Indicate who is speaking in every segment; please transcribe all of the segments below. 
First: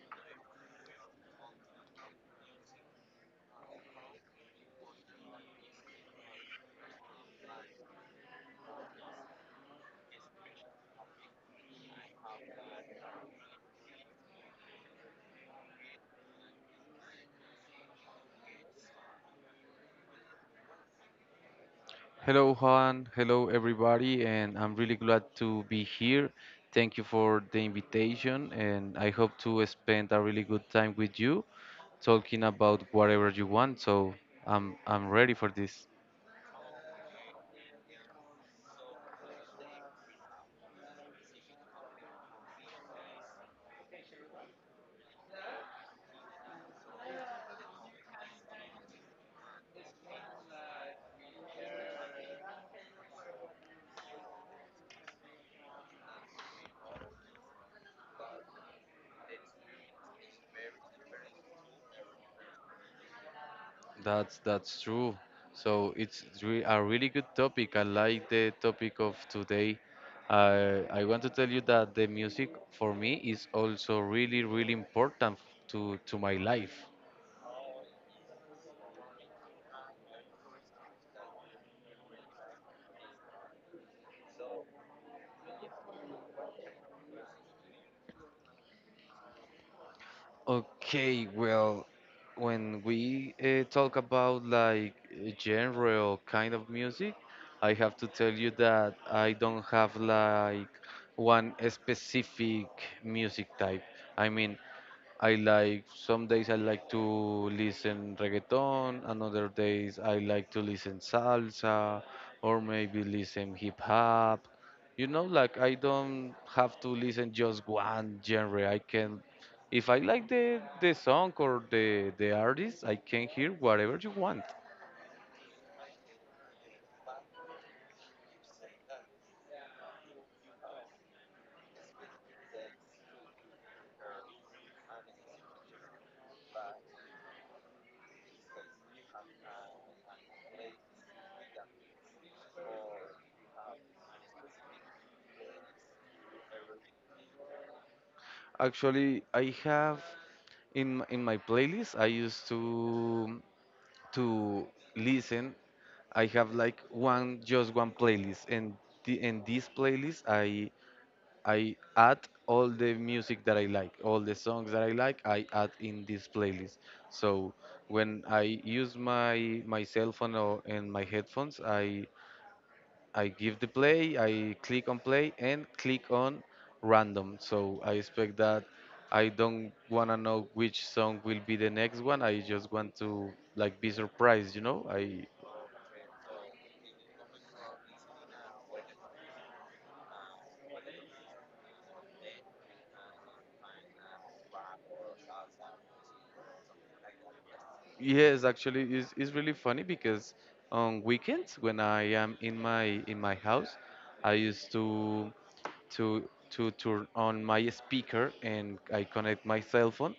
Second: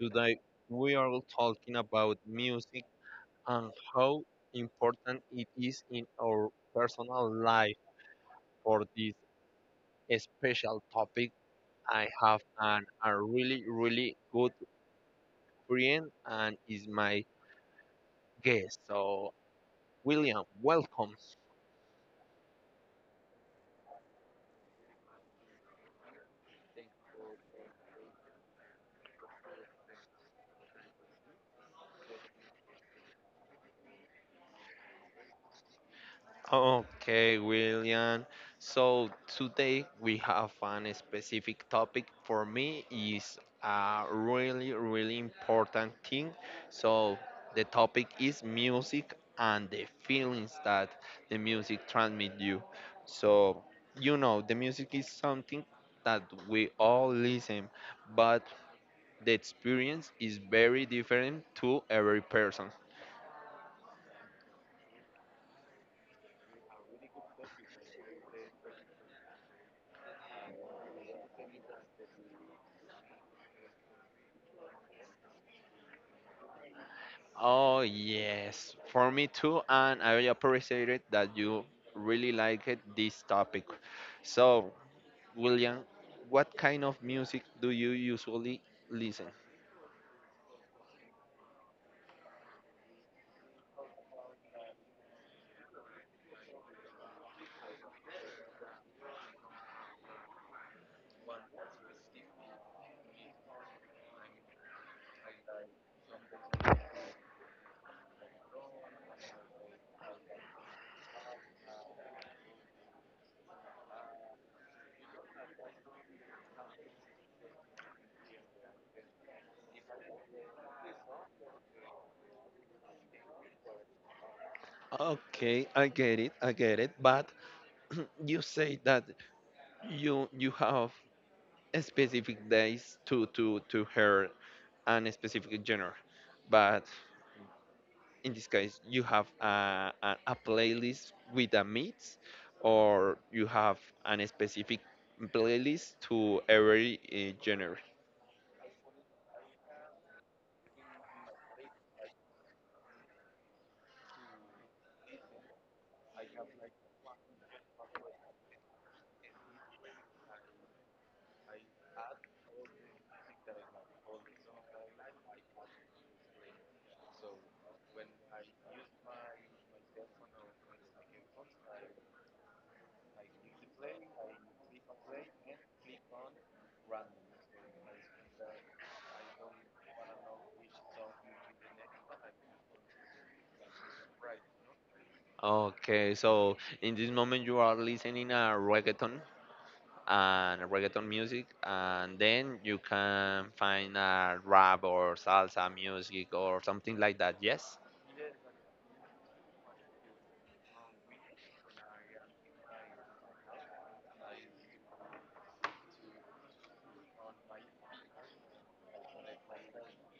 Speaker 1: Today we are talking about music and how important it is in our personal life. For this special topic, I have a really, really good friend and is my guest. So, William, welcome.
Speaker 2: Hello, Juan. Hello, everybody. And I'm really glad to be here. Thank you for the invitation. And I hope to spend a really good time with you talking about whatever you want. So I'm ready for this.
Speaker 1: Okay, William. So today we have a specific topic for me is a really really important thing. So the topic is music and the feelings that the music transmit you. So you know the music is something that we all listen, but the experience is very different to every person.
Speaker 2: That's true. So a really good topic. I like the topic of today. I want to tell you that the music for me is also really, really important to my life.
Speaker 1: Oh yes, for me too, and I appreciate it that you really like it this topic. So, William, what kind of music do you usually listen?
Speaker 2: Okay, well, when we talk about like genre or kind of music, I have to tell you that I don't have like one specific music type. I mean, I like some days I like to listen reggaeton, another days I like to listen salsa or maybe listen hip hop. You know, like I don't have to listen just one genre. I can if I like the song or the artist, I can hear whatever you want.
Speaker 1: Okay, I get it, I get it. But you say that you have a specific days to to hear an specific genre, but in this case you have a playlist with a mix or you have an specific playlist to every genre.
Speaker 2: Actually, I have in my playlist I used to listen I have like one just one playlist, and in this playlist I add all the music that I like, all the songs that I like, I add in this playlist. So when I use my cell phone or and my headphones, I give the play, I click on play and click on random. So I expect that I don't wanna know which song will be the next one. I just want to like be surprised, you know. I
Speaker 1: Okay, so in this moment you are listening a reggaeton and reggaeton music, and then you can find a rap or salsa music or something like that. Yes.
Speaker 2: Yes, actually, it's really funny because on weekends when I am in my house, I used to to to turn on my speaker and I connect my cell phone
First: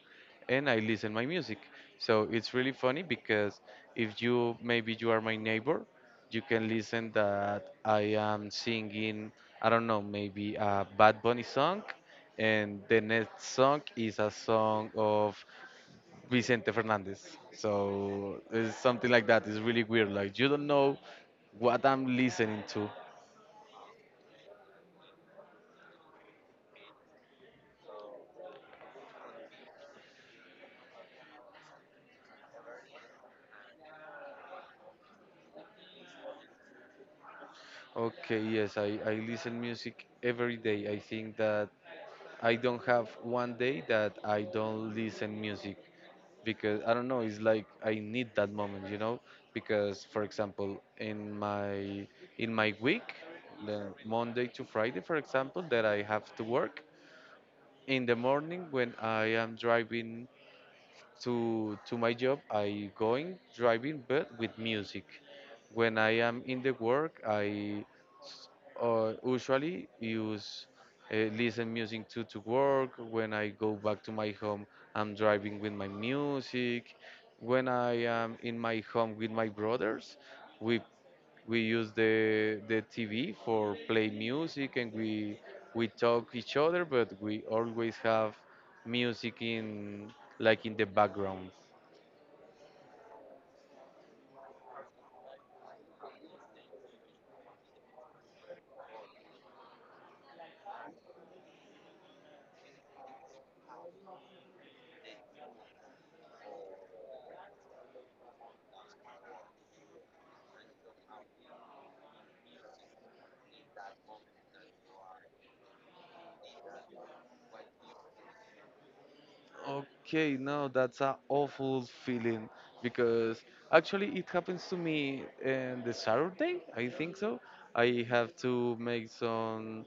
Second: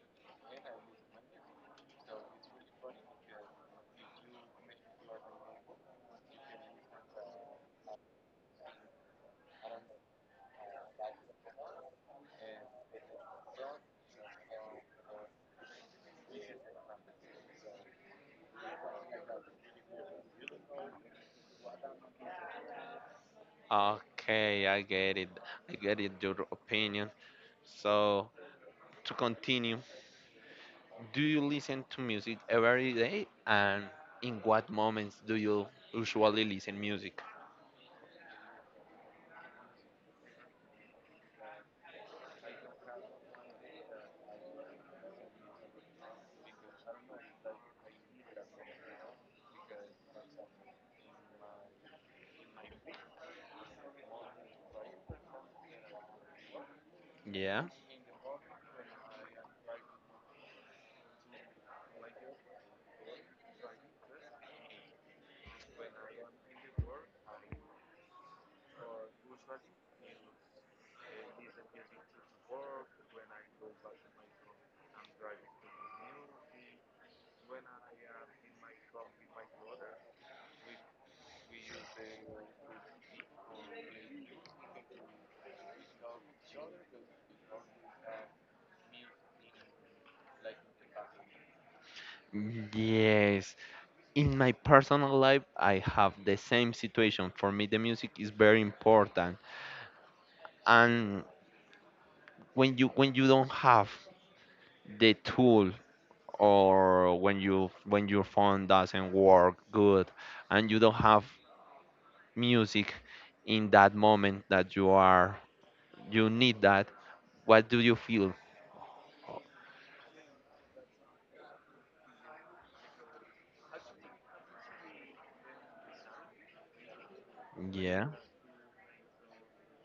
Speaker 2: and I listen my music. So it's really funny because if you maybe you are my neighbor, you can listen that I am singing, I don't know, maybe a Bad Bunny song, and the next song is a song of Vicente Fernandez. So it's something like that. It's really weird. Like you don't know what I'm listening to.
Speaker 1: Okay, I get it. I get it. Your opinion. So to continue, do you listen to music every day? And in what moments do you usually listen music?
Speaker 2: Okay, yes, I listen music every day. I think that I don't have one day that I don't listen music because I don't know, it's like I need that moment, you know? Because for example, in my week, the Monday to Friday, for example, that I have to work,
Speaker 1: Yeah.
Speaker 2: in the morning when I am driving to my job I going driving but with music when I am in the work i s- usually use listen music to work when I go back to my home I'm driving with my music when I am in my home with my brothers we we use the TV for play music and we talk each other, but we always have music in like in the background.
Speaker 1: Yes. In my personal life, I have the same situation. For me, the music is very important. And when you don't have the tool or when you when your phone doesn't work good and you don't have music in that moment that you are you need that, what do you feel?
Speaker 2: Okay, no, that's an awful feeling because actually it happens to me on the Saturday, I think so. I
Speaker 1: Yeah.
Speaker 2: have to make some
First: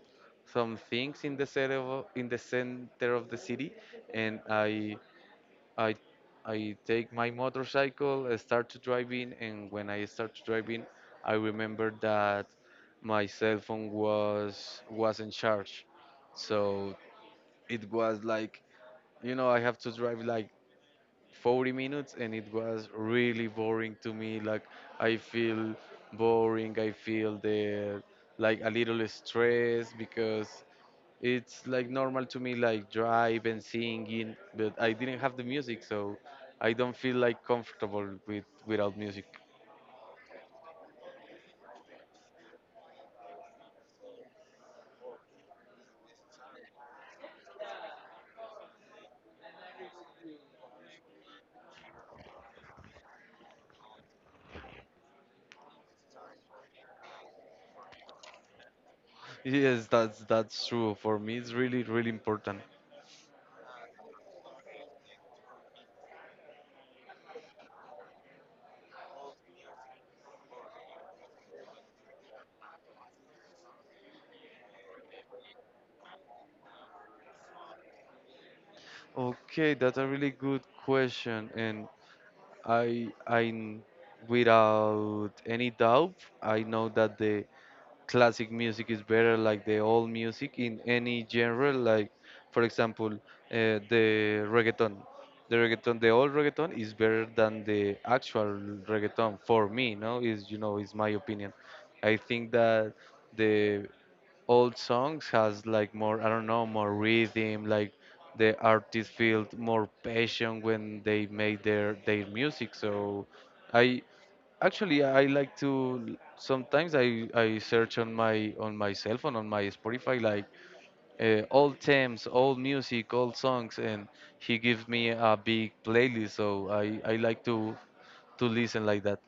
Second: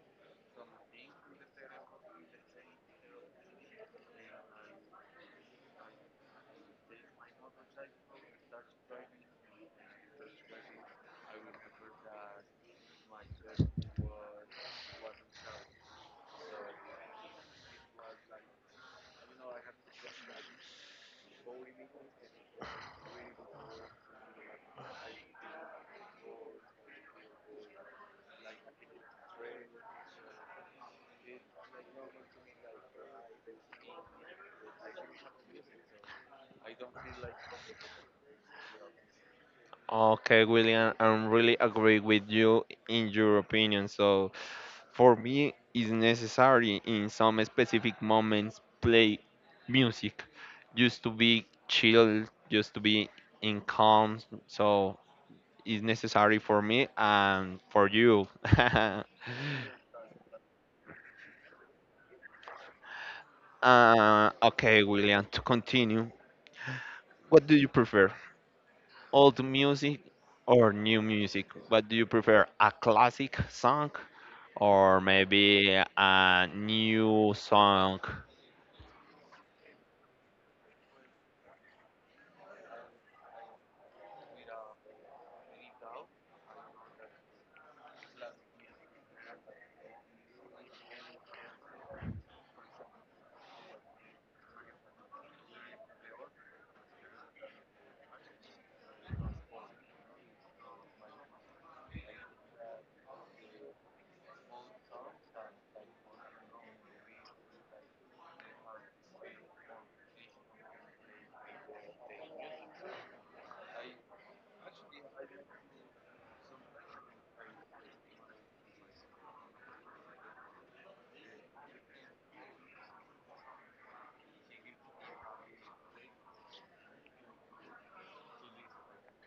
Speaker 2: some things in the center of, in the center of the city, and I I take my motorcycle, I start to driving, and when I start to driving, I remember that my cell phone was in charge, so it was like you know I have to drive like 40 minutes, and it was really boring to me. Like I feel boring, I feel the like a little stress because it's like normal to me like drive and singing but I didn't have the music so I don't feel like comfortable with without music
Speaker 1: Okay, William, I'm really agree with you in your opinion. So, for me, it's necessary in some specific moments play music, just to be chill, just to be in calm. So, it's necessary for me and for you.
Speaker 2: yes that's true for me it's really really important
Speaker 1: Okay, William, to continue, what do you prefer, old music or new music? What do you prefer, a classic song or maybe a new song.
Speaker 2: okay that's a really good question and i without any doubt I know that the classic music is better, like the old music in any genre, like for example, the reggaeton. The reggaeton, the old reggaeton is better than the actual reggaeton for me, no? Is you know, is my opinion. I think that the old songs has like more I don't know more rhythm like the artist felt more passion when they made their music so I actually I like to sometimes i search on my cell phone on my spotify like old themes old music old songs and he gives me a big playlist so i like to listen like that.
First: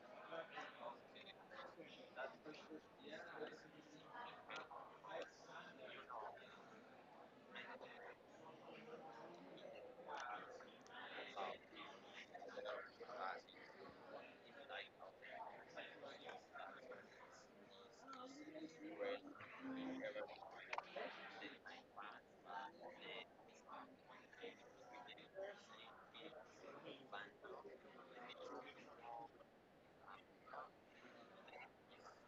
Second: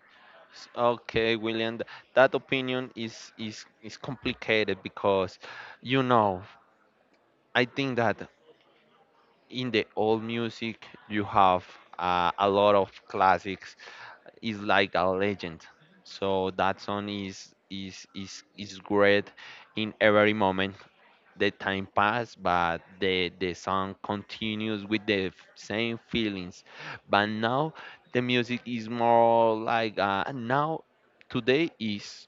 Speaker 1: Okay, William, that opinion is complicated because you know, I think that in the old music you have a lot of classics. It's like a legend. So that song is great in every moment. The time pass but the song continues with the same feelings, but now the music is more like now today is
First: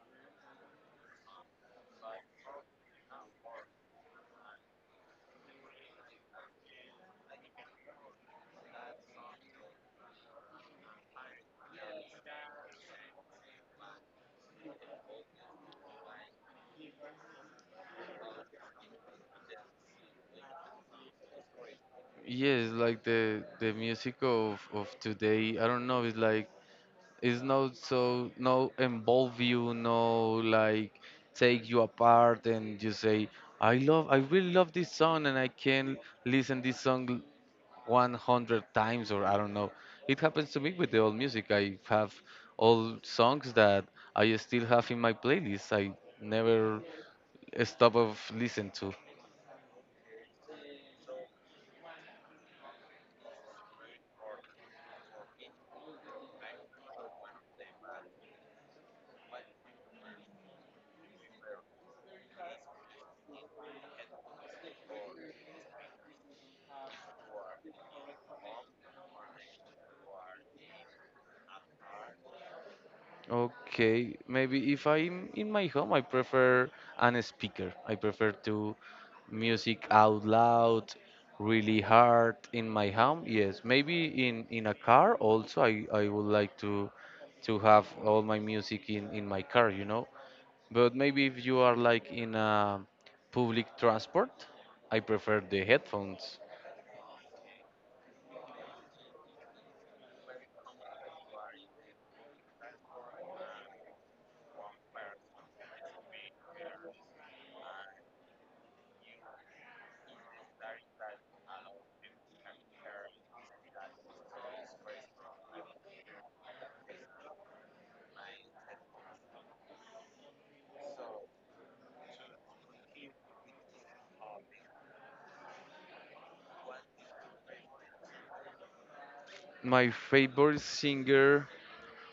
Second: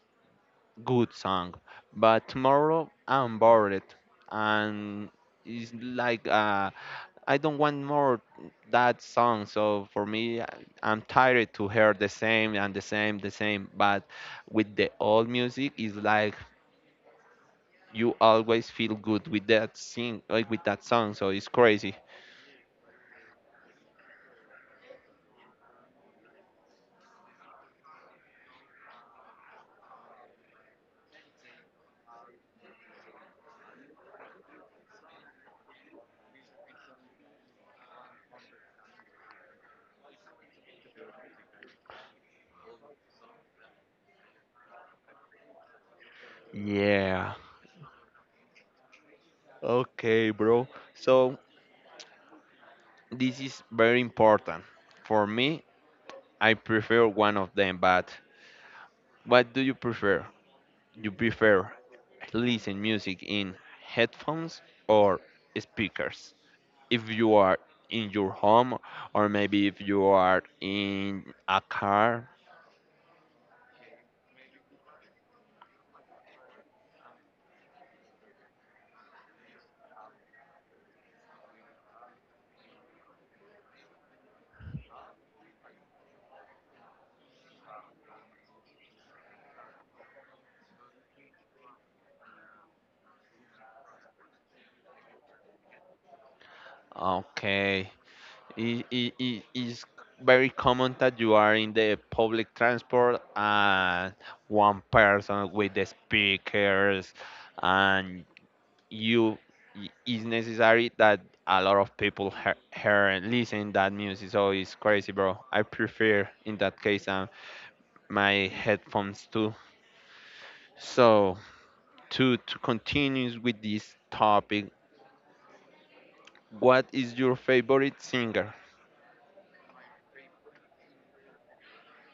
Speaker 1: good song but tomorrow I'm bored, and it's like I don't want more that song. So for me, I'm tired to hear the same and the same the same, but with the old music it's like you always feel good with that sing, like with that song. So it's crazy.
Speaker 2: Yes, like the music of today, I don't know, it's like it's not so no involve you, no like take you apart and you say, I love I really love this song and I can listen this song 100 times or I don't know. It happens to me with the old music. I have old songs that I still have in my playlist. I never
Speaker 1: Yeah,
Speaker 2: stop of listen to.
Speaker 1: okay, bro. So this is very important. For me I prefer one of them, but what do you prefer? You prefer listen music in headphones or speakers if you are in your home or maybe if you are in a car?
Speaker 2: Okay, maybe if I'm in my home, I prefer an speaker. I prefer to music out loud, really hard in my home. Yes, maybe in a car also. I would like to have all my music in my car, you know. But maybe if you are like in a public transport, I prefer the headphones.
Speaker 1: Okay, it is very common that you are in the public transport and one person with the speakers, and you it's necessary that a lot of people hear and listen that music. So it's crazy, bro. I prefer in that case, my headphones too. So to continue with this topic, what is your favorite singer?
Speaker 2: My favorite singer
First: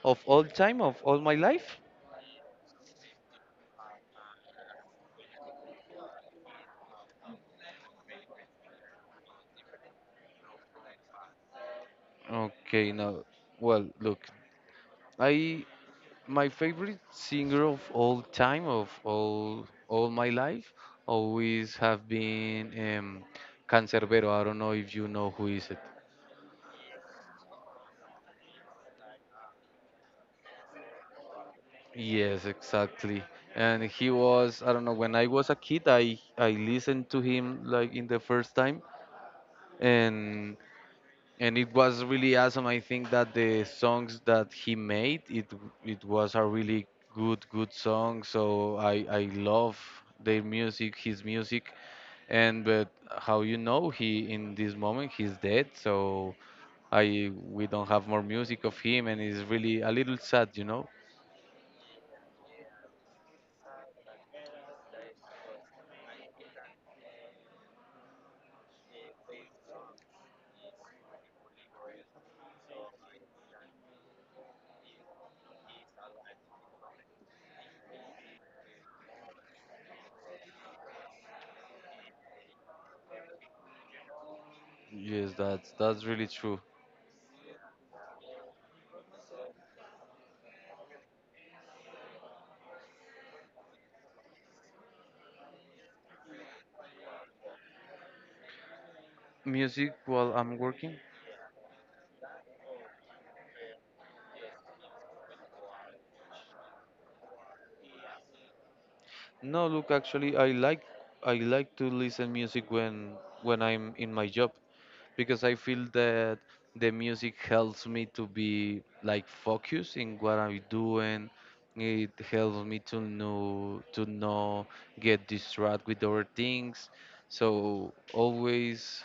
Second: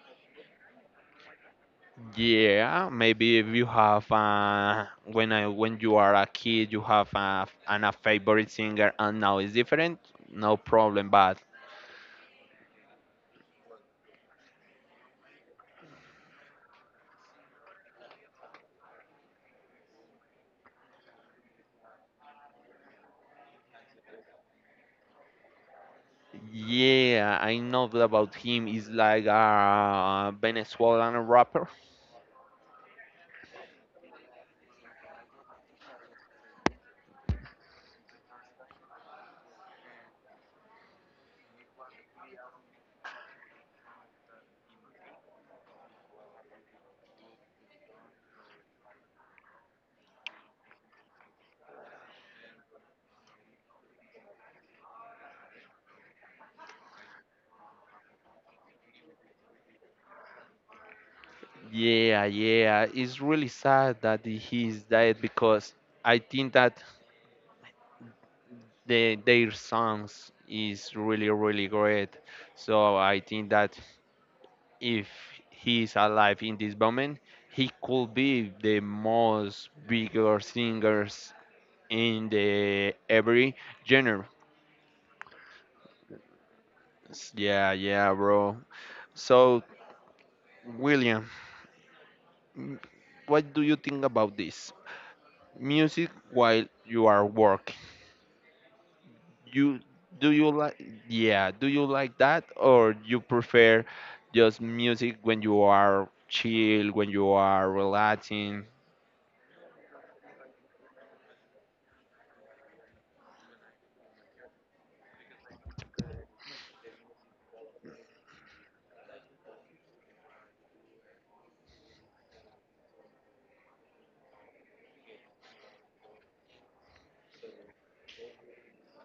Speaker 2: of all time, of all my life.
Speaker 1: Yeah, maybe if you have when I when you are a kid, you have a favorite singer, and now it's different. No problem, but
Speaker 2: Okay, now, well, look. I my favorite singer of all time of all my life always have been Cancerbero. I don't know if you know who is it.
Speaker 1: yeah, I know that about him. He's like a Venezuelan rapper.
Speaker 2: Yes, exactly. And he was I don't know when I was a kid I listened to him like in the first time and and it was really awesome. I think that the songs that he made, it was a really good song. So I love their music, his music, and but how you know he in this moment he's dead. So I we don't have more music of him, and it's really a little sad, you know.
Speaker 1: Yeah, yeah, it's really sad that he's dead because I think that their songs is really really great. So I think that if he is alive in this moment, he could be the most bigger singers in the every genre.
Speaker 2: Yes, that's really true.
Speaker 1: Yeah, yeah, bro. So, William, m- what do you think about this? Music while you are working. You
Speaker 2: Music
Speaker 1: do
Speaker 2: while
Speaker 1: you
Speaker 2: I'm
Speaker 1: like
Speaker 2: working.
Speaker 1: yeah, do you like that or you prefer just music when you are chill, when you are relaxing?
Speaker 2: No, look, actually, I like to listen music when I'm in my job because I feel that the music helps me to be like focused in what I'm doing. It helps me to know to not get distracted with other things. So always,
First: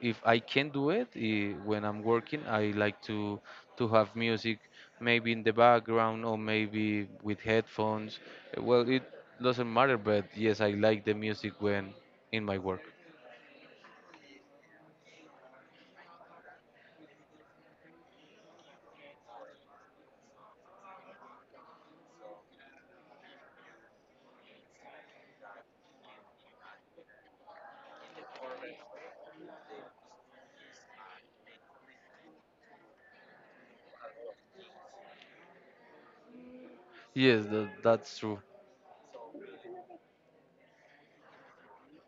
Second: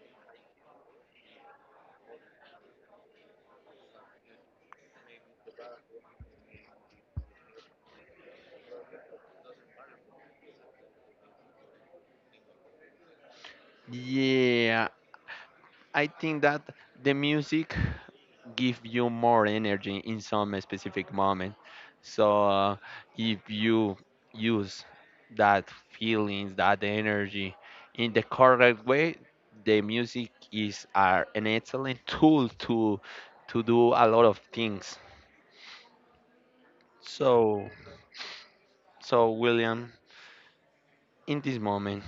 Speaker 2: if I can do it when I'm working, I like to have music maybe in the background or maybe with headphones. Well, it doesn't matter, but yes, I like the music when in my work.
Speaker 1: Yeah, I think that the music give you more energy in some specific moment. So if you use that feelings, that energy in the correct way, the music is are an excellent tool to do a lot of things.
Speaker 2: Yes,
Speaker 1: So
Speaker 2: that's true.
Speaker 1: so William, in this moment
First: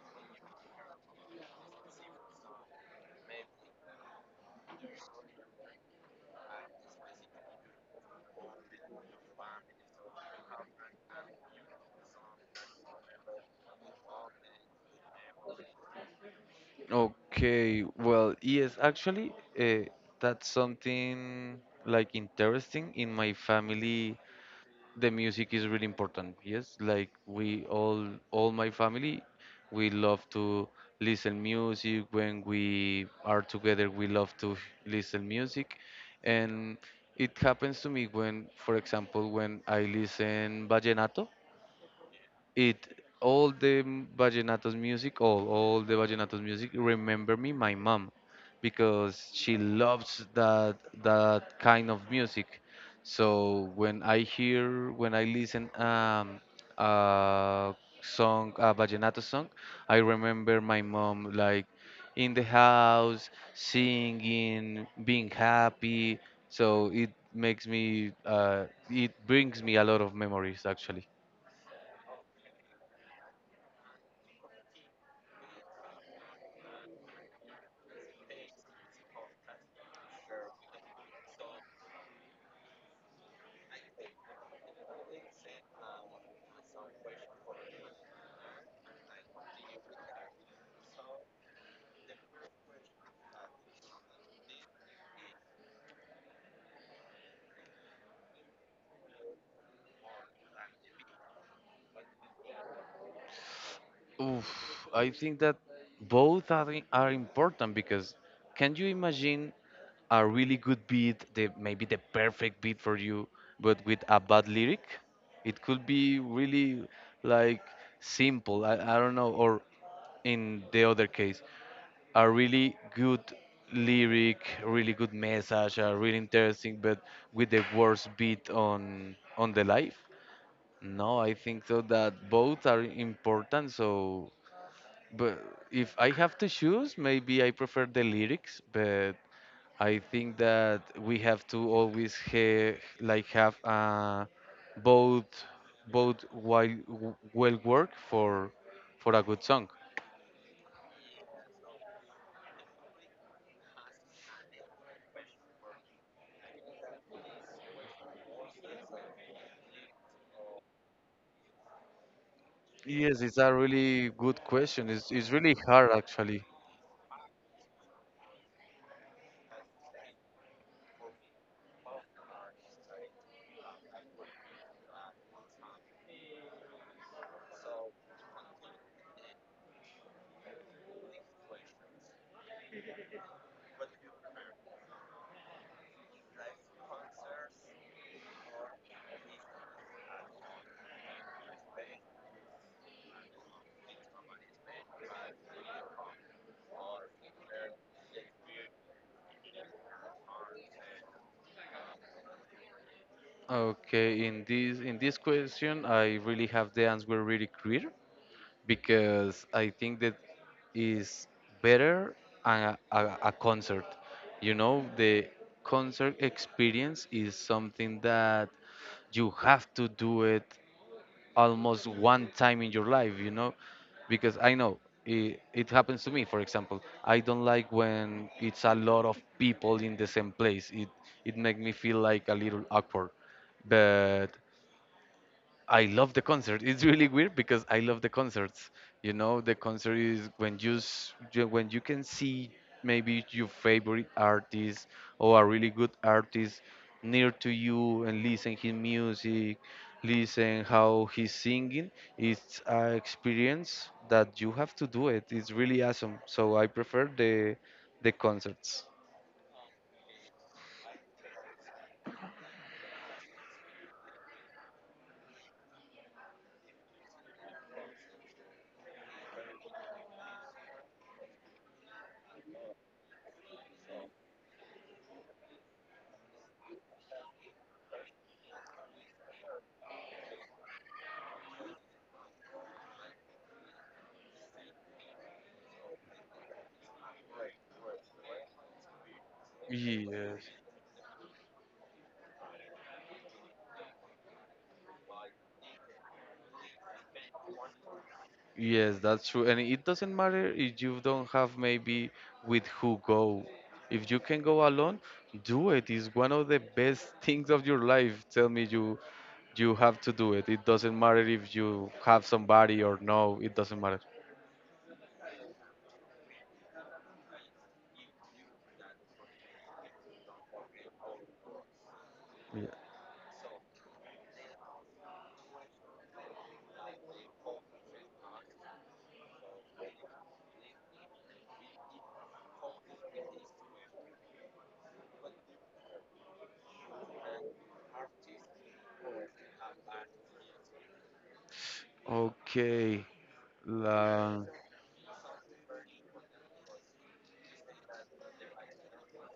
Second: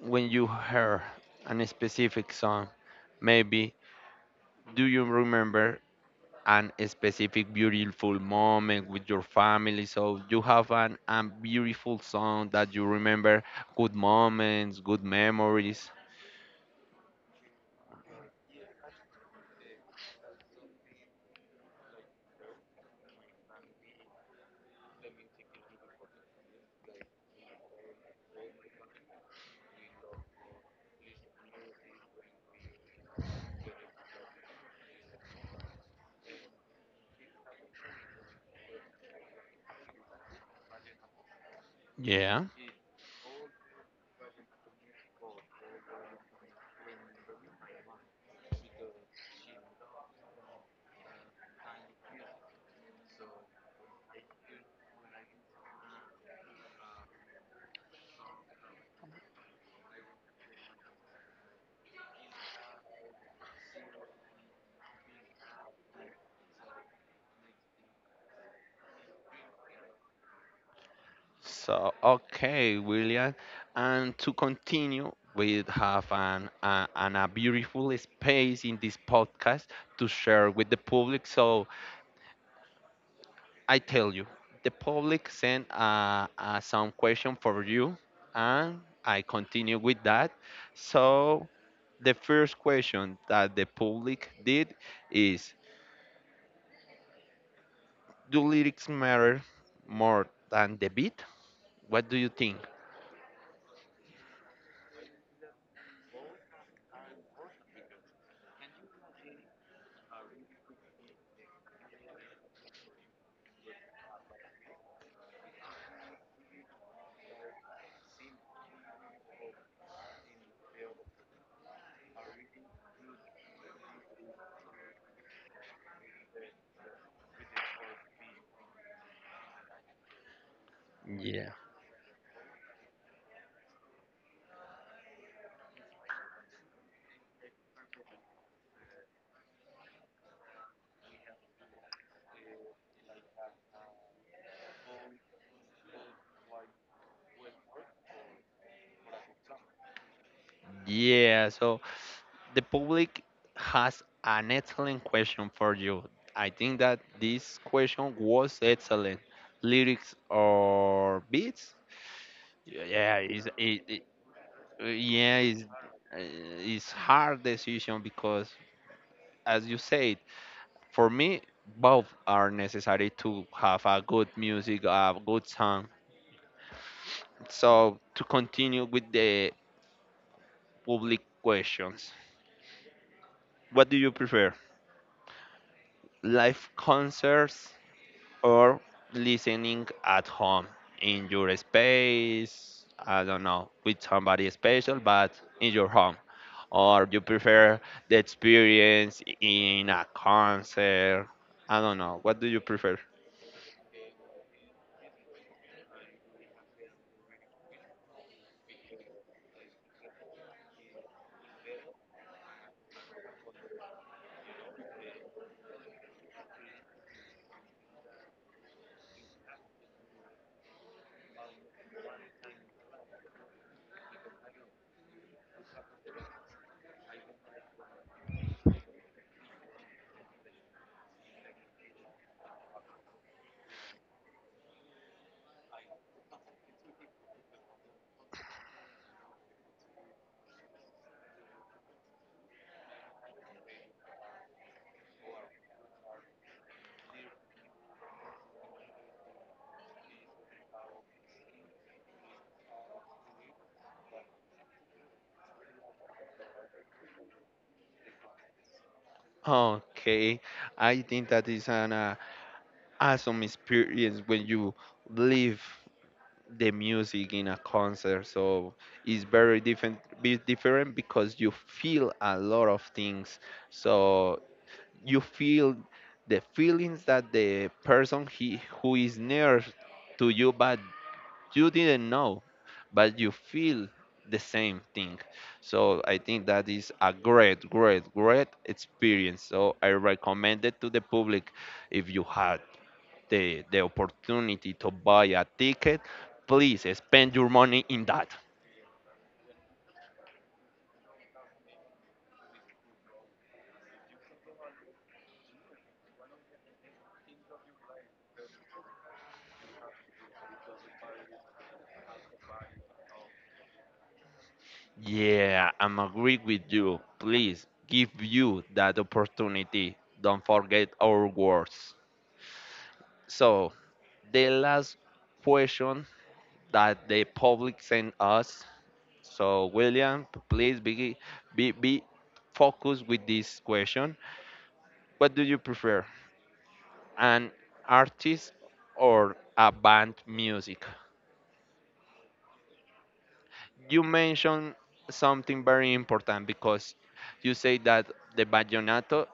Speaker 1: when you heard an specific song, maybe do you remember an specific beautiful moment with your family, so you have an a beautiful song that you remember good moments, good memories.
Speaker 2: Okay, well, yes, actually, uh, that's something like interesting. In my family, the music is really important. Yes, like we all my family, we love to listen music. When we are together, we love to listen music, and it happens to me when, for example, when I listen vallenato
Speaker 1: Yeah.
Speaker 2: it all vallenatos music all the vallenatos music remember me my mom because she loves that that kind of music so when I hear when I listen a song a vallenato song I remember my mom like in the house singing being happy so it makes me it brings me a lot of memories actually.
Speaker 1: So okay, William, and to continue, we have an a beautiful space in this podcast to share with the public. So I tell you the public sent some question for you, and I continue with that. So the first question that the public did is, do lyrics matter more than the beat? What do you think?
Speaker 2: Oof, I think that are important because can you imagine a really good beat, the maybe the perfect beat for you, but with a bad lyric? It could be really like simple, I don't know, or in the other case, a really good lyric, really good message, really interesting, but with the worst beat on the life. No, I
Speaker 1: Yeah.
Speaker 2: think so that both are important. So but if I have to choose, maybe I prefer the lyrics, but I think that we have to always like have both both while well work for a good song.
Speaker 1: Yeah, so the public has an excellent question for you. I think that this question was excellent. Lyrics or beats? Yeah,
Speaker 2: Yes, it's a really good question. It's
Speaker 1: yeah,
Speaker 2: really hard actually.
Speaker 1: it's hard decision because, as you said, for me both are necessary to have a good music, a good song. So to continue with the public questions, what do you prefer, live concerts or listening at home in your space? I don't know, with somebody special, but in your home, or you prefer the experience in a concert? I don't know, what do you prefer?
Speaker 2: Okay, in this question, I really have the answer really clear, because I think that is better a concert. You know, the concert experience is something that you have to do it almost one time in your life, you know, because I know it happens to me, for example. I don't like when it's a lot of people in the same place. It makes me feel like a little awkward. But I love the concert. It's really weird because I love the concerts. You know, the concert is when you when you can see maybe your favorite artist or a really good artist near to you and listen his music, listen how he's singing. It's an experience that you have to do it. It's really awesome. So I prefer the concerts.
Speaker 1: Okay, I think that is an awesome experience when you live the music in a concert. So it's very different, be different because you feel a lot of things. So you feel the feelings that the person he who is near to you, but you didn't know, but you feel the same thing. So I think that is a great, great, great experience. So I
Speaker 2: Yes.
Speaker 1: recommend it to the public, if you had the opportunity to buy a ticket, please spend your money in that.
Speaker 2: Yes, that's true. And it doesn't matter if you don't have maybe with who go. If you can go alone, do it. It's one of the best things of your life. Tell me you you have to do it. It doesn't matter if you have somebody or no, it doesn't matter.
Speaker 1: Yeah, I'm agree with you. Please give you that opportunity. Don't forget our words.
Speaker 2: Yeah.
Speaker 1: So the last question that the public sent us. So William, please be focused with this question. What do you prefer, an artist or a band music?
Speaker 2: Okay.
Speaker 1: You
Speaker 2: La,
Speaker 1: mentioned something very important because you say that the vallenato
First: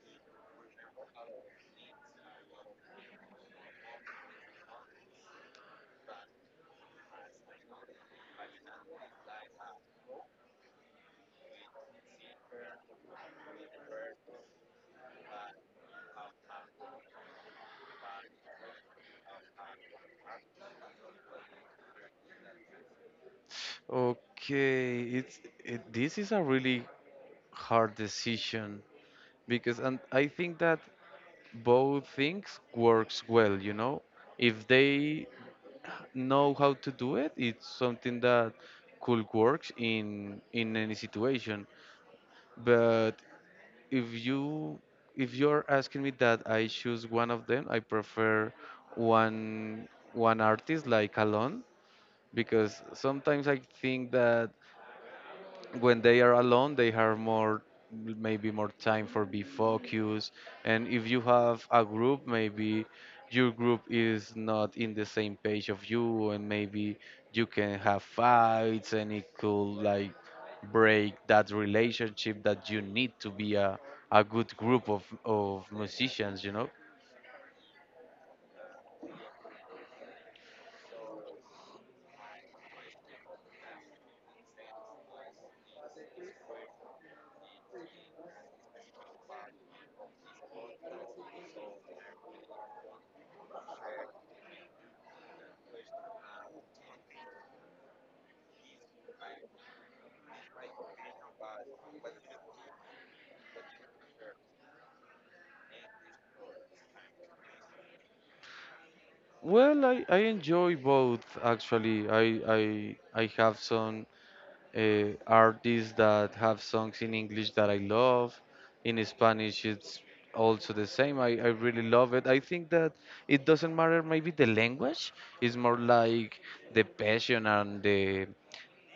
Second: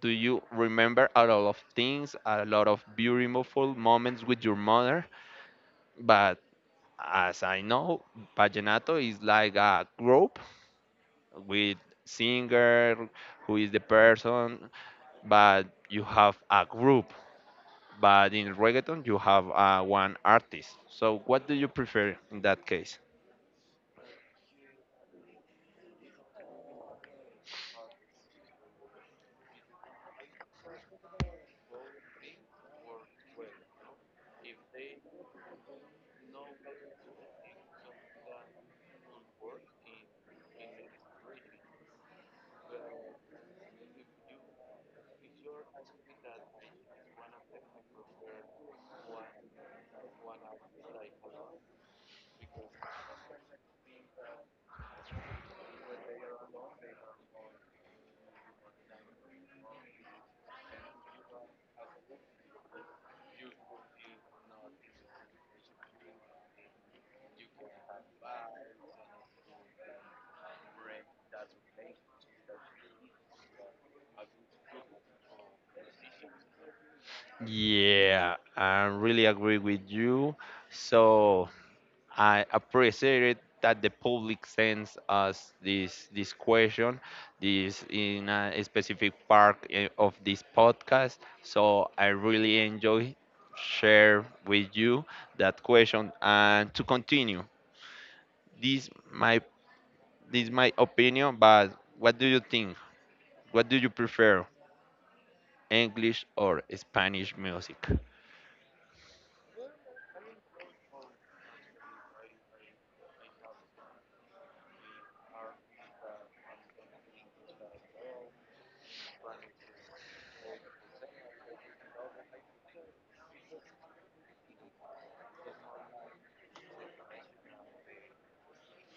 Speaker 1: do you remember a lot of things, a lot of beautiful moments with your mother, but as I know, vallenato is like a group with singer who is the person, but you have a group, but in reggaeton you have one artist. So what do you prefer in that case?
Speaker 2: okay. It's this is a really hard decision because and I think that both things works well, you know. If they know how to do it. It's something that could work in any situation. But if you if you're asking me that I choose one of them, I prefer one one artist like alone because sometimes I think that when they are alone they have more maybe more time for be focused. And if you have a group, maybe your group is not in the same page of you, and maybe you can have fights and it could like break that relationship that you need to be a good group of musicians, you know.
Speaker 1: Yeah, I really agree with you. So I appreciate it that the public sends us this question, this in a specific part of this podcast. So I really enjoy share with you that question. And to continue, this my this my opinion, but what do you think? What do you prefer, English or Spanish music?
Speaker 2: Well I enjoy both, actually. I have some artists that have songs in English that I love. In Spanish, it's also the same. I really love it. I think that it doesn't matter, maybe the language, is more like the passion and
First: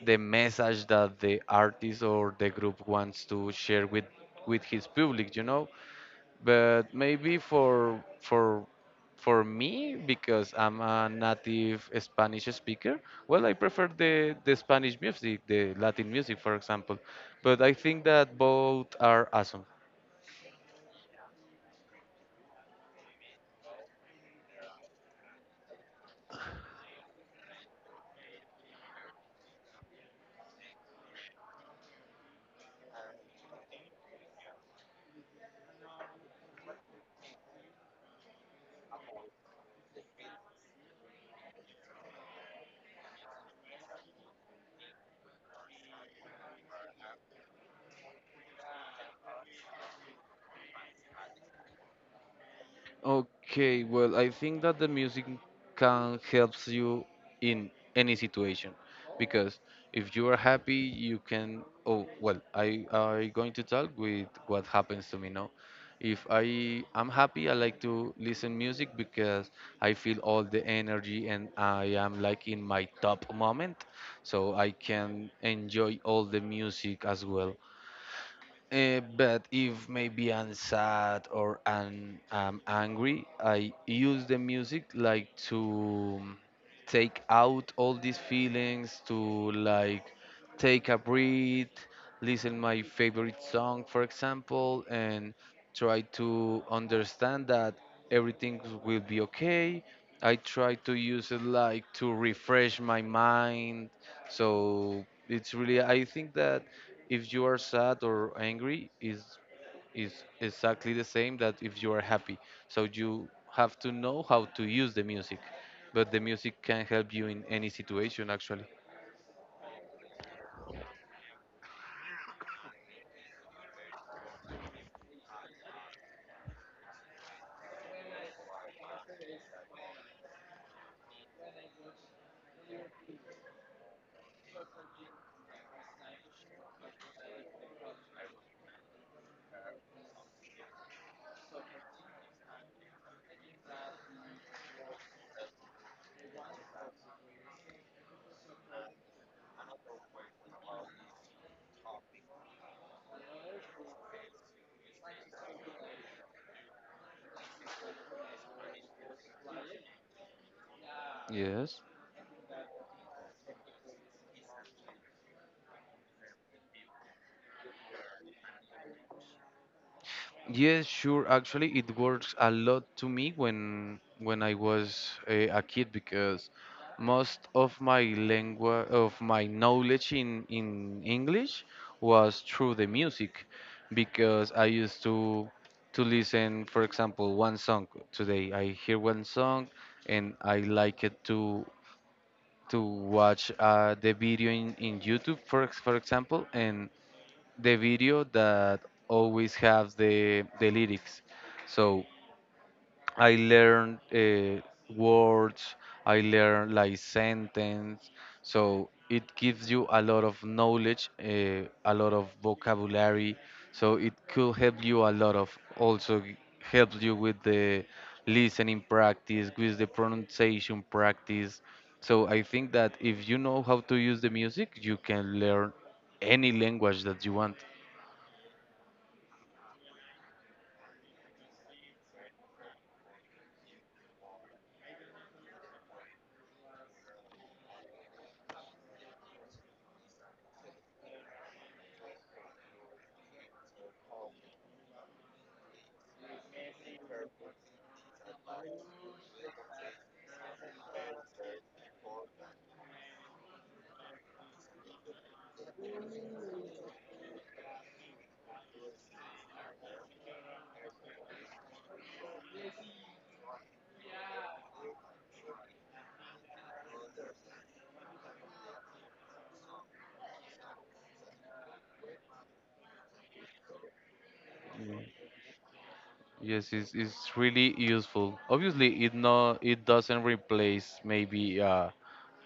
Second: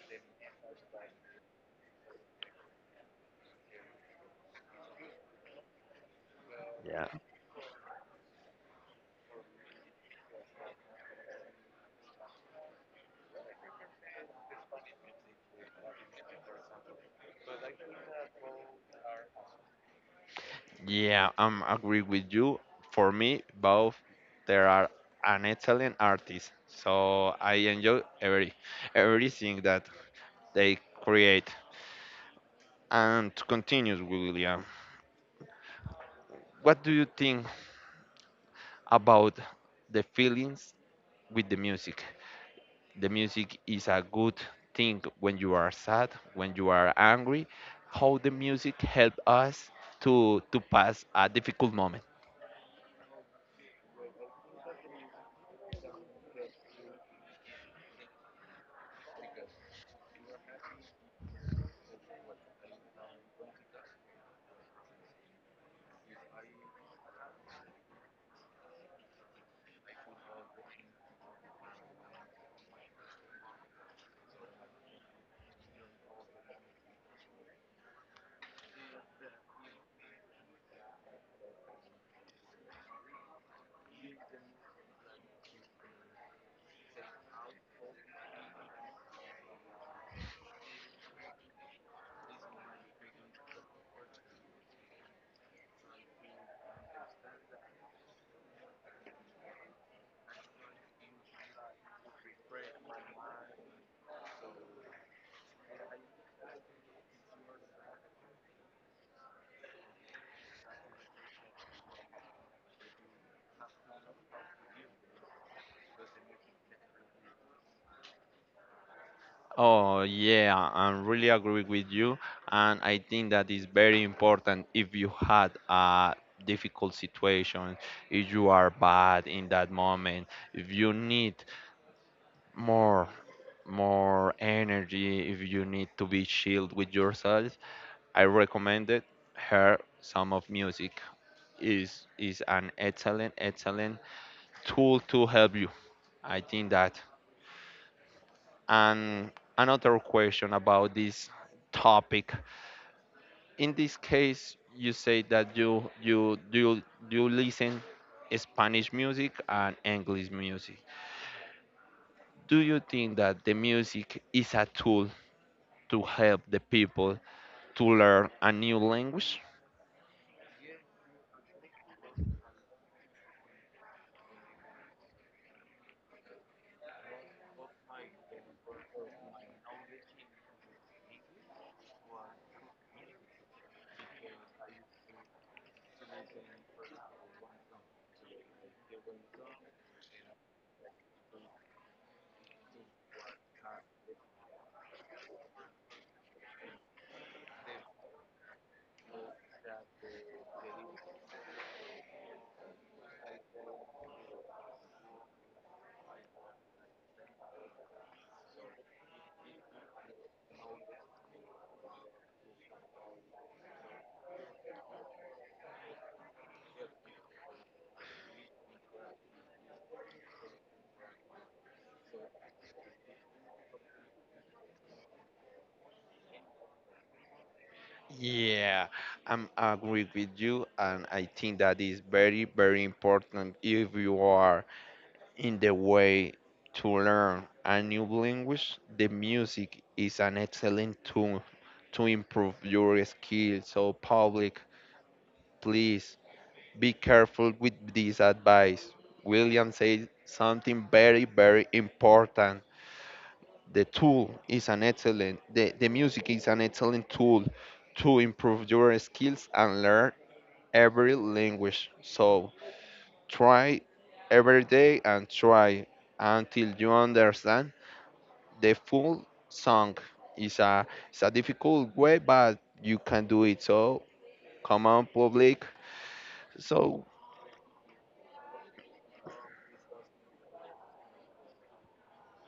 Speaker 2: the message that the artist or the group wants to share with his public, you know? But
Speaker 1: Yeah.
Speaker 2: maybe for me, because I'm a native Spanish speaker, well, I prefer the Spanish music, the Latin music, for example. But I think that both are awesome.
Speaker 1: Yeah, I'm agree with you. For me, both there are an excellent artist, so I enjoy everything that they create. And to continue, William, what do you think about the feelings with the music? The music is a good thing when you are sad, when you are angry. How the music help us to pass a difficult moment.
Speaker 2: Okay, well, I think that the music can helps you in any situation, because if you are happy, you can. Oh, well, I going to talk with what happens to me now. If I am happy, I like to listen music because I feel all the energy and I am like in my top moment, so I can enjoy all the music as well. But if maybe I'm sad or I'm angry, I use the music like to take out all these feelings, to like take a breath, listen my favorite song, for example, and try to understand that everything will be okay. I try to use it like to refresh my mind. So it's really, I think that if you are sad or angry is exactly the same that if you are happy, so you have to know how to use the music, but the music can help you in any situation, actually.
Speaker 1: Oh, yeah, I really agree with you. And I think that is very important if you had a difficult situation, if you are bad in that moment, if you need more more energy, if you need to be chilled with yourself, I recommended her some of music is an excellent, excellent tool to help you. I think that. And another question about this topic, in this case you say that you listen Spanish music and English music.
Speaker 2: Yes.
Speaker 1: Do you think that the music is a tool to help the people to learn a new language?
Speaker 2: Yes, sure. Actually, it works a lot to me when I was a kid, because most of my language of my knowledge in English was through the music, because I used to listen, for example, one song today. I hear one song and I like it to watch the video in YouTube, for example, and the video that always have the lyrics. So I learned words, I learned like sentence. So it gives you a lot of knowledge, a lot of vocabulary. So it could help you a lot of also g- helps you with the listening practice, with the pronunciation practice. So I think that if you know how to use the music, you can learn any language that you want.
Speaker 1: Yeah, I'm agree with you and I think that is very very important if you are in the way to learn a new language, the music is an excellent tool to improve your skills. So, public, please be careful with this advice. William said something very, very important. The tool is an excellent, the music is an excellent tool to improve your skills and learn every language. So, try every day and try until you understand the full song. Is a it's a difficult way, but you can do it. So come on, public.
Speaker 2: Yes,
Speaker 1: So
Speaker 2: it's really useful. Obviously, it doesn't replace maybe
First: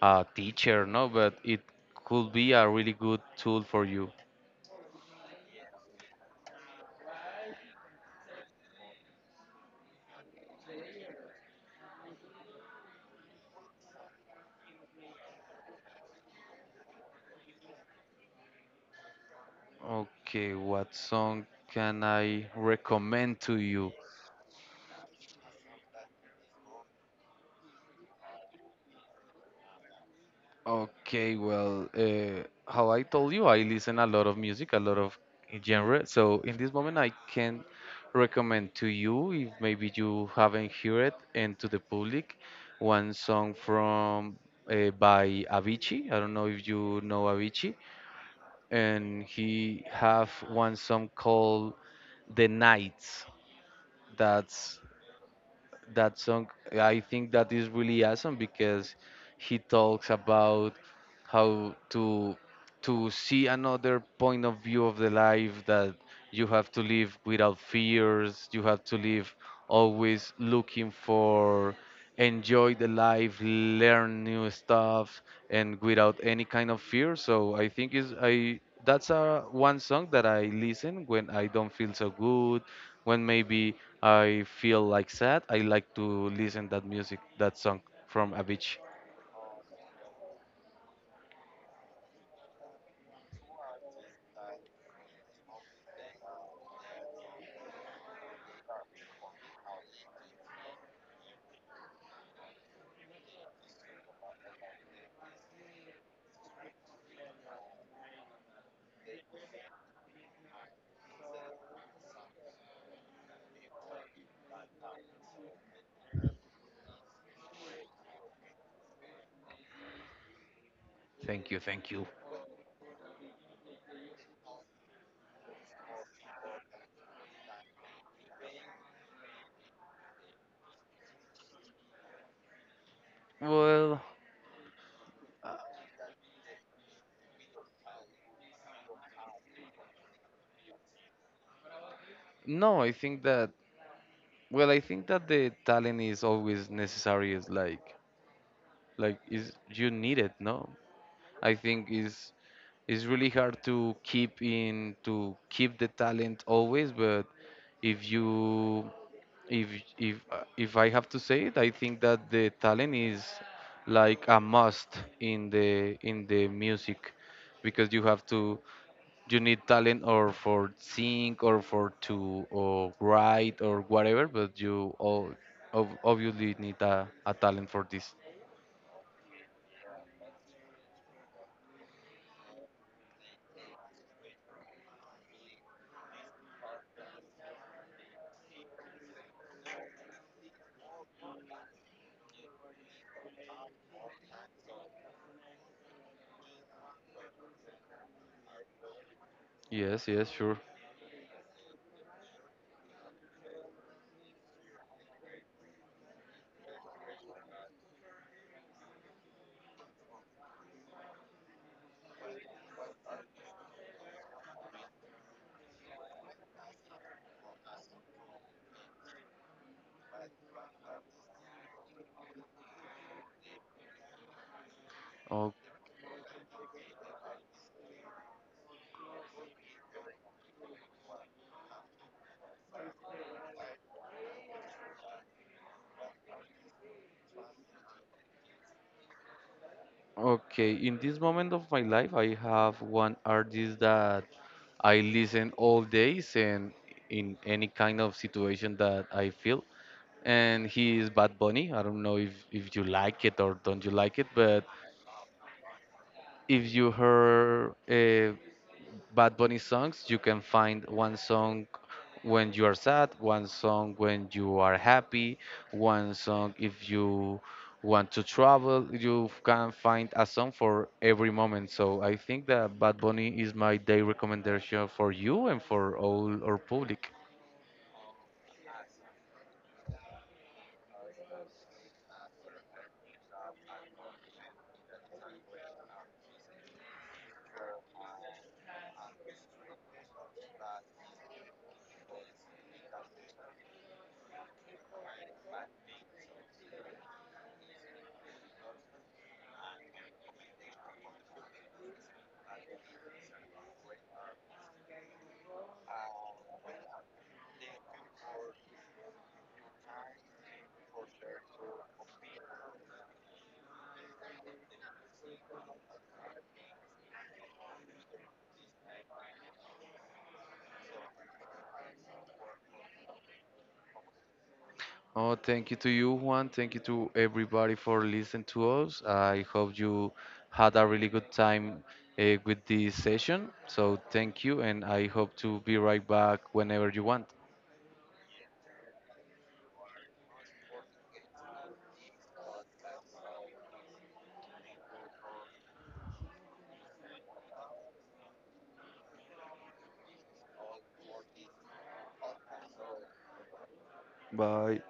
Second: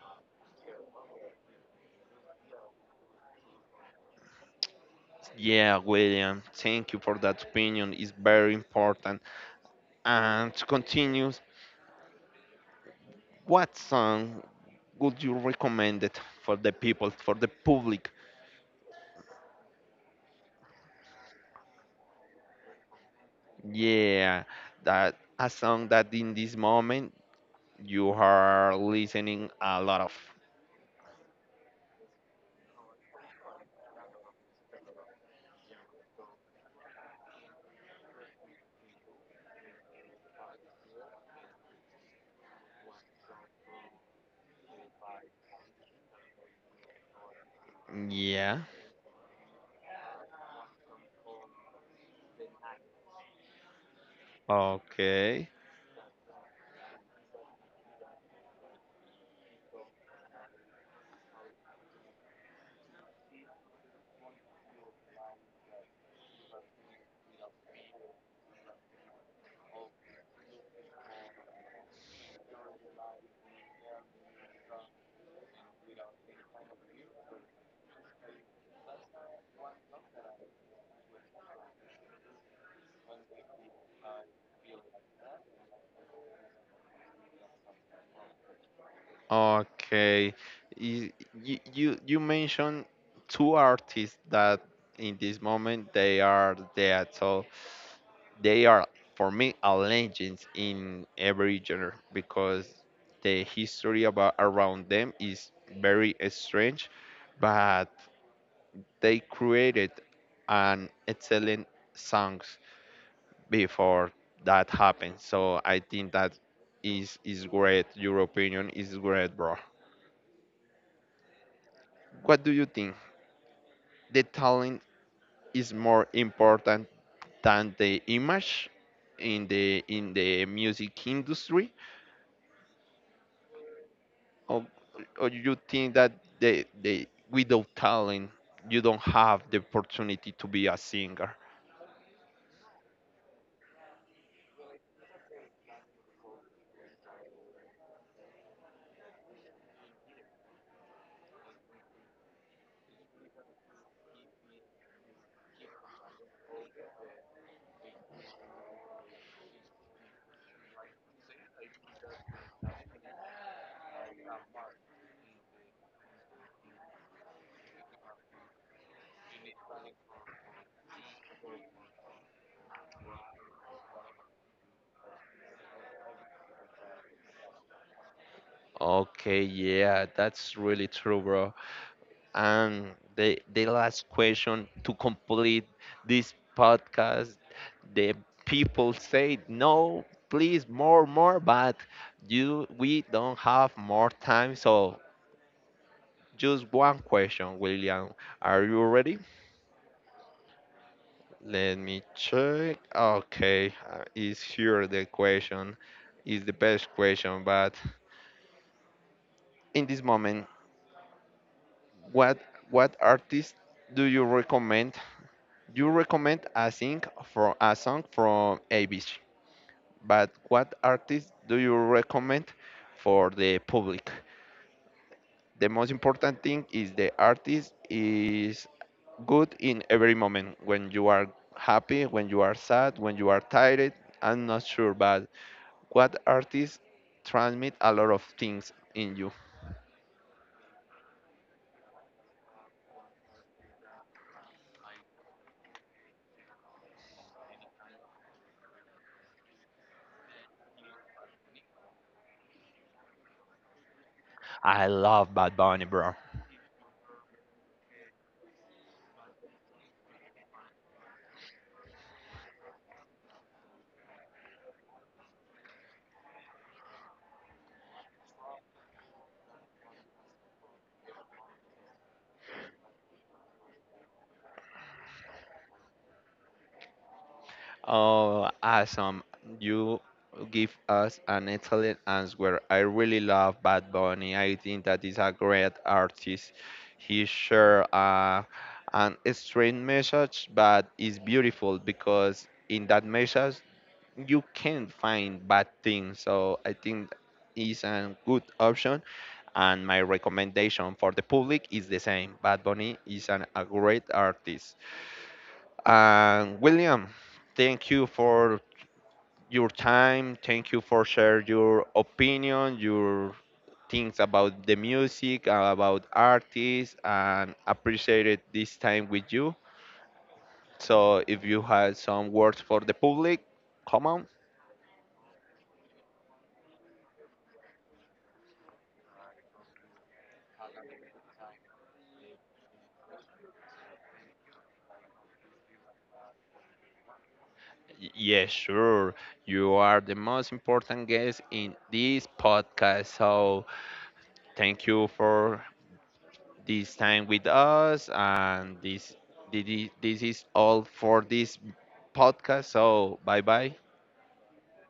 Speaker 2: a teacher, no, but it could be a really good tool for you.
Speaker 1: yeah, William, thank you for that opinion. It's very important. And to continue, what song would you recommend it for the people, for the public?
Speaker 2: Okay, what song can I recommend to you?
Speaker 1: Yeah, that a song that in this moment you are listening a lot of.
Speaker 2: Okay, well, how I told you, I listen a lot of music, a lot of genre. So in this moment, I can recommend to you, if maybe you haven't heard it, and to the public, one song from by Avicii. I don't know if you know Avicii,
Speaker 1: Yeah.
Speaker 2: and he have one song called "The Nights." That's
Speaker 1: Okay.
Speaker 2: that song, I think that is really awesome because he talks about how to see another point of view of the life, that you have to live without fears, you have to live always looking for enjoy the life, learn new stuff, and without any kind of fear. So I think is I that's a one song that I listen when I don't feel so good, when maybe I feel like sad, I like to listen that music, that song from Avicii.
Speaker 1: Okay. You, mentioned two artists that in this moment they are dead. So they are for me a legends in every genre because the history about around them is very strange, but they created an excellent songs before that happened. So I think that is great. Your opinion is great, bro.
Speaker 2: Thank you, thank you.
Speaker 1: What do you think? The talent is more important than the image in the music industry,
Speaker 2: Well,
Speaker 1: or or you think that the without talent you don't have the opportunity to be a singer?
Speaker 2: no, I think that Well, I think that the talent is always necessary. Is like, is you need it, no? I think is it's really hard to keep in to keep the talent always, but if you if if I have to say it, I think that the talent is like a must in the music, because you have to you need talent or for sing or for to or write or whatever, but you all obviously need a talent for this.
Speaker 1: Okay, yeah, that's really true, bro. And the last question to complete this podcast, the people say no, please more, more, but you we don't have more time, so just one question, William. Are you ready?
Speaker 2: Yes, yes, sure.
Speaker 1: Let me check. Okay, is here the question. Is the best question, but in this moment, what what artist do you recommend? You recommend a sing for a song from ABC, but what artist do you recommend for the public?
Speaker 2: O-
Speaker 1: The most important thing is the artist is good in every moment when you are happy, when you are sad, when you are tired. I'm not sure, but what artist transmit a lot of things in you?
Speaker 2: okay, in this moment of my life, I have one artist that I listen all days, and in any kind of situation that I feel, and he is Bad Bunny. I don't know if you like it or don't you like it, but
Speaker 1: I love Bad Bunny, bro.
Speaker 2: if you heard Bad Bunny songs, you can find one song when you are sad, one song when you are happy, one song if you want to travel. You can find a song for every moment. So I think that Bad Bunny is my day recommendation for you and for all our public.
Speaker 1: Oh, awesome. You give us an excellent answer. I really love Bad Bunny. I think that is a great artist. He sure an extreme message, but it's beautiful because in that message you can find bad things. So I think is a good option, and my recommendation for the public is the same. Bad Bunny is a great artist. And William, thank you for your time. Thank you for share your opinion, your things about the music, about artists, and appreciated this time with you. So if you had some words for the public, come on.
Speaker 2: Oh, thank you to you, Juan. Thank you to everybody for listening to us. I hope you had a really good time with this session. So, thank you, and I hope to be right back whenever you want.
Speaker 1: Yes, sure. You are the most important guest in this podcast. So thank you for this time with us, and this is all for this podcast. So bye bye.
Speaker 2: Bye.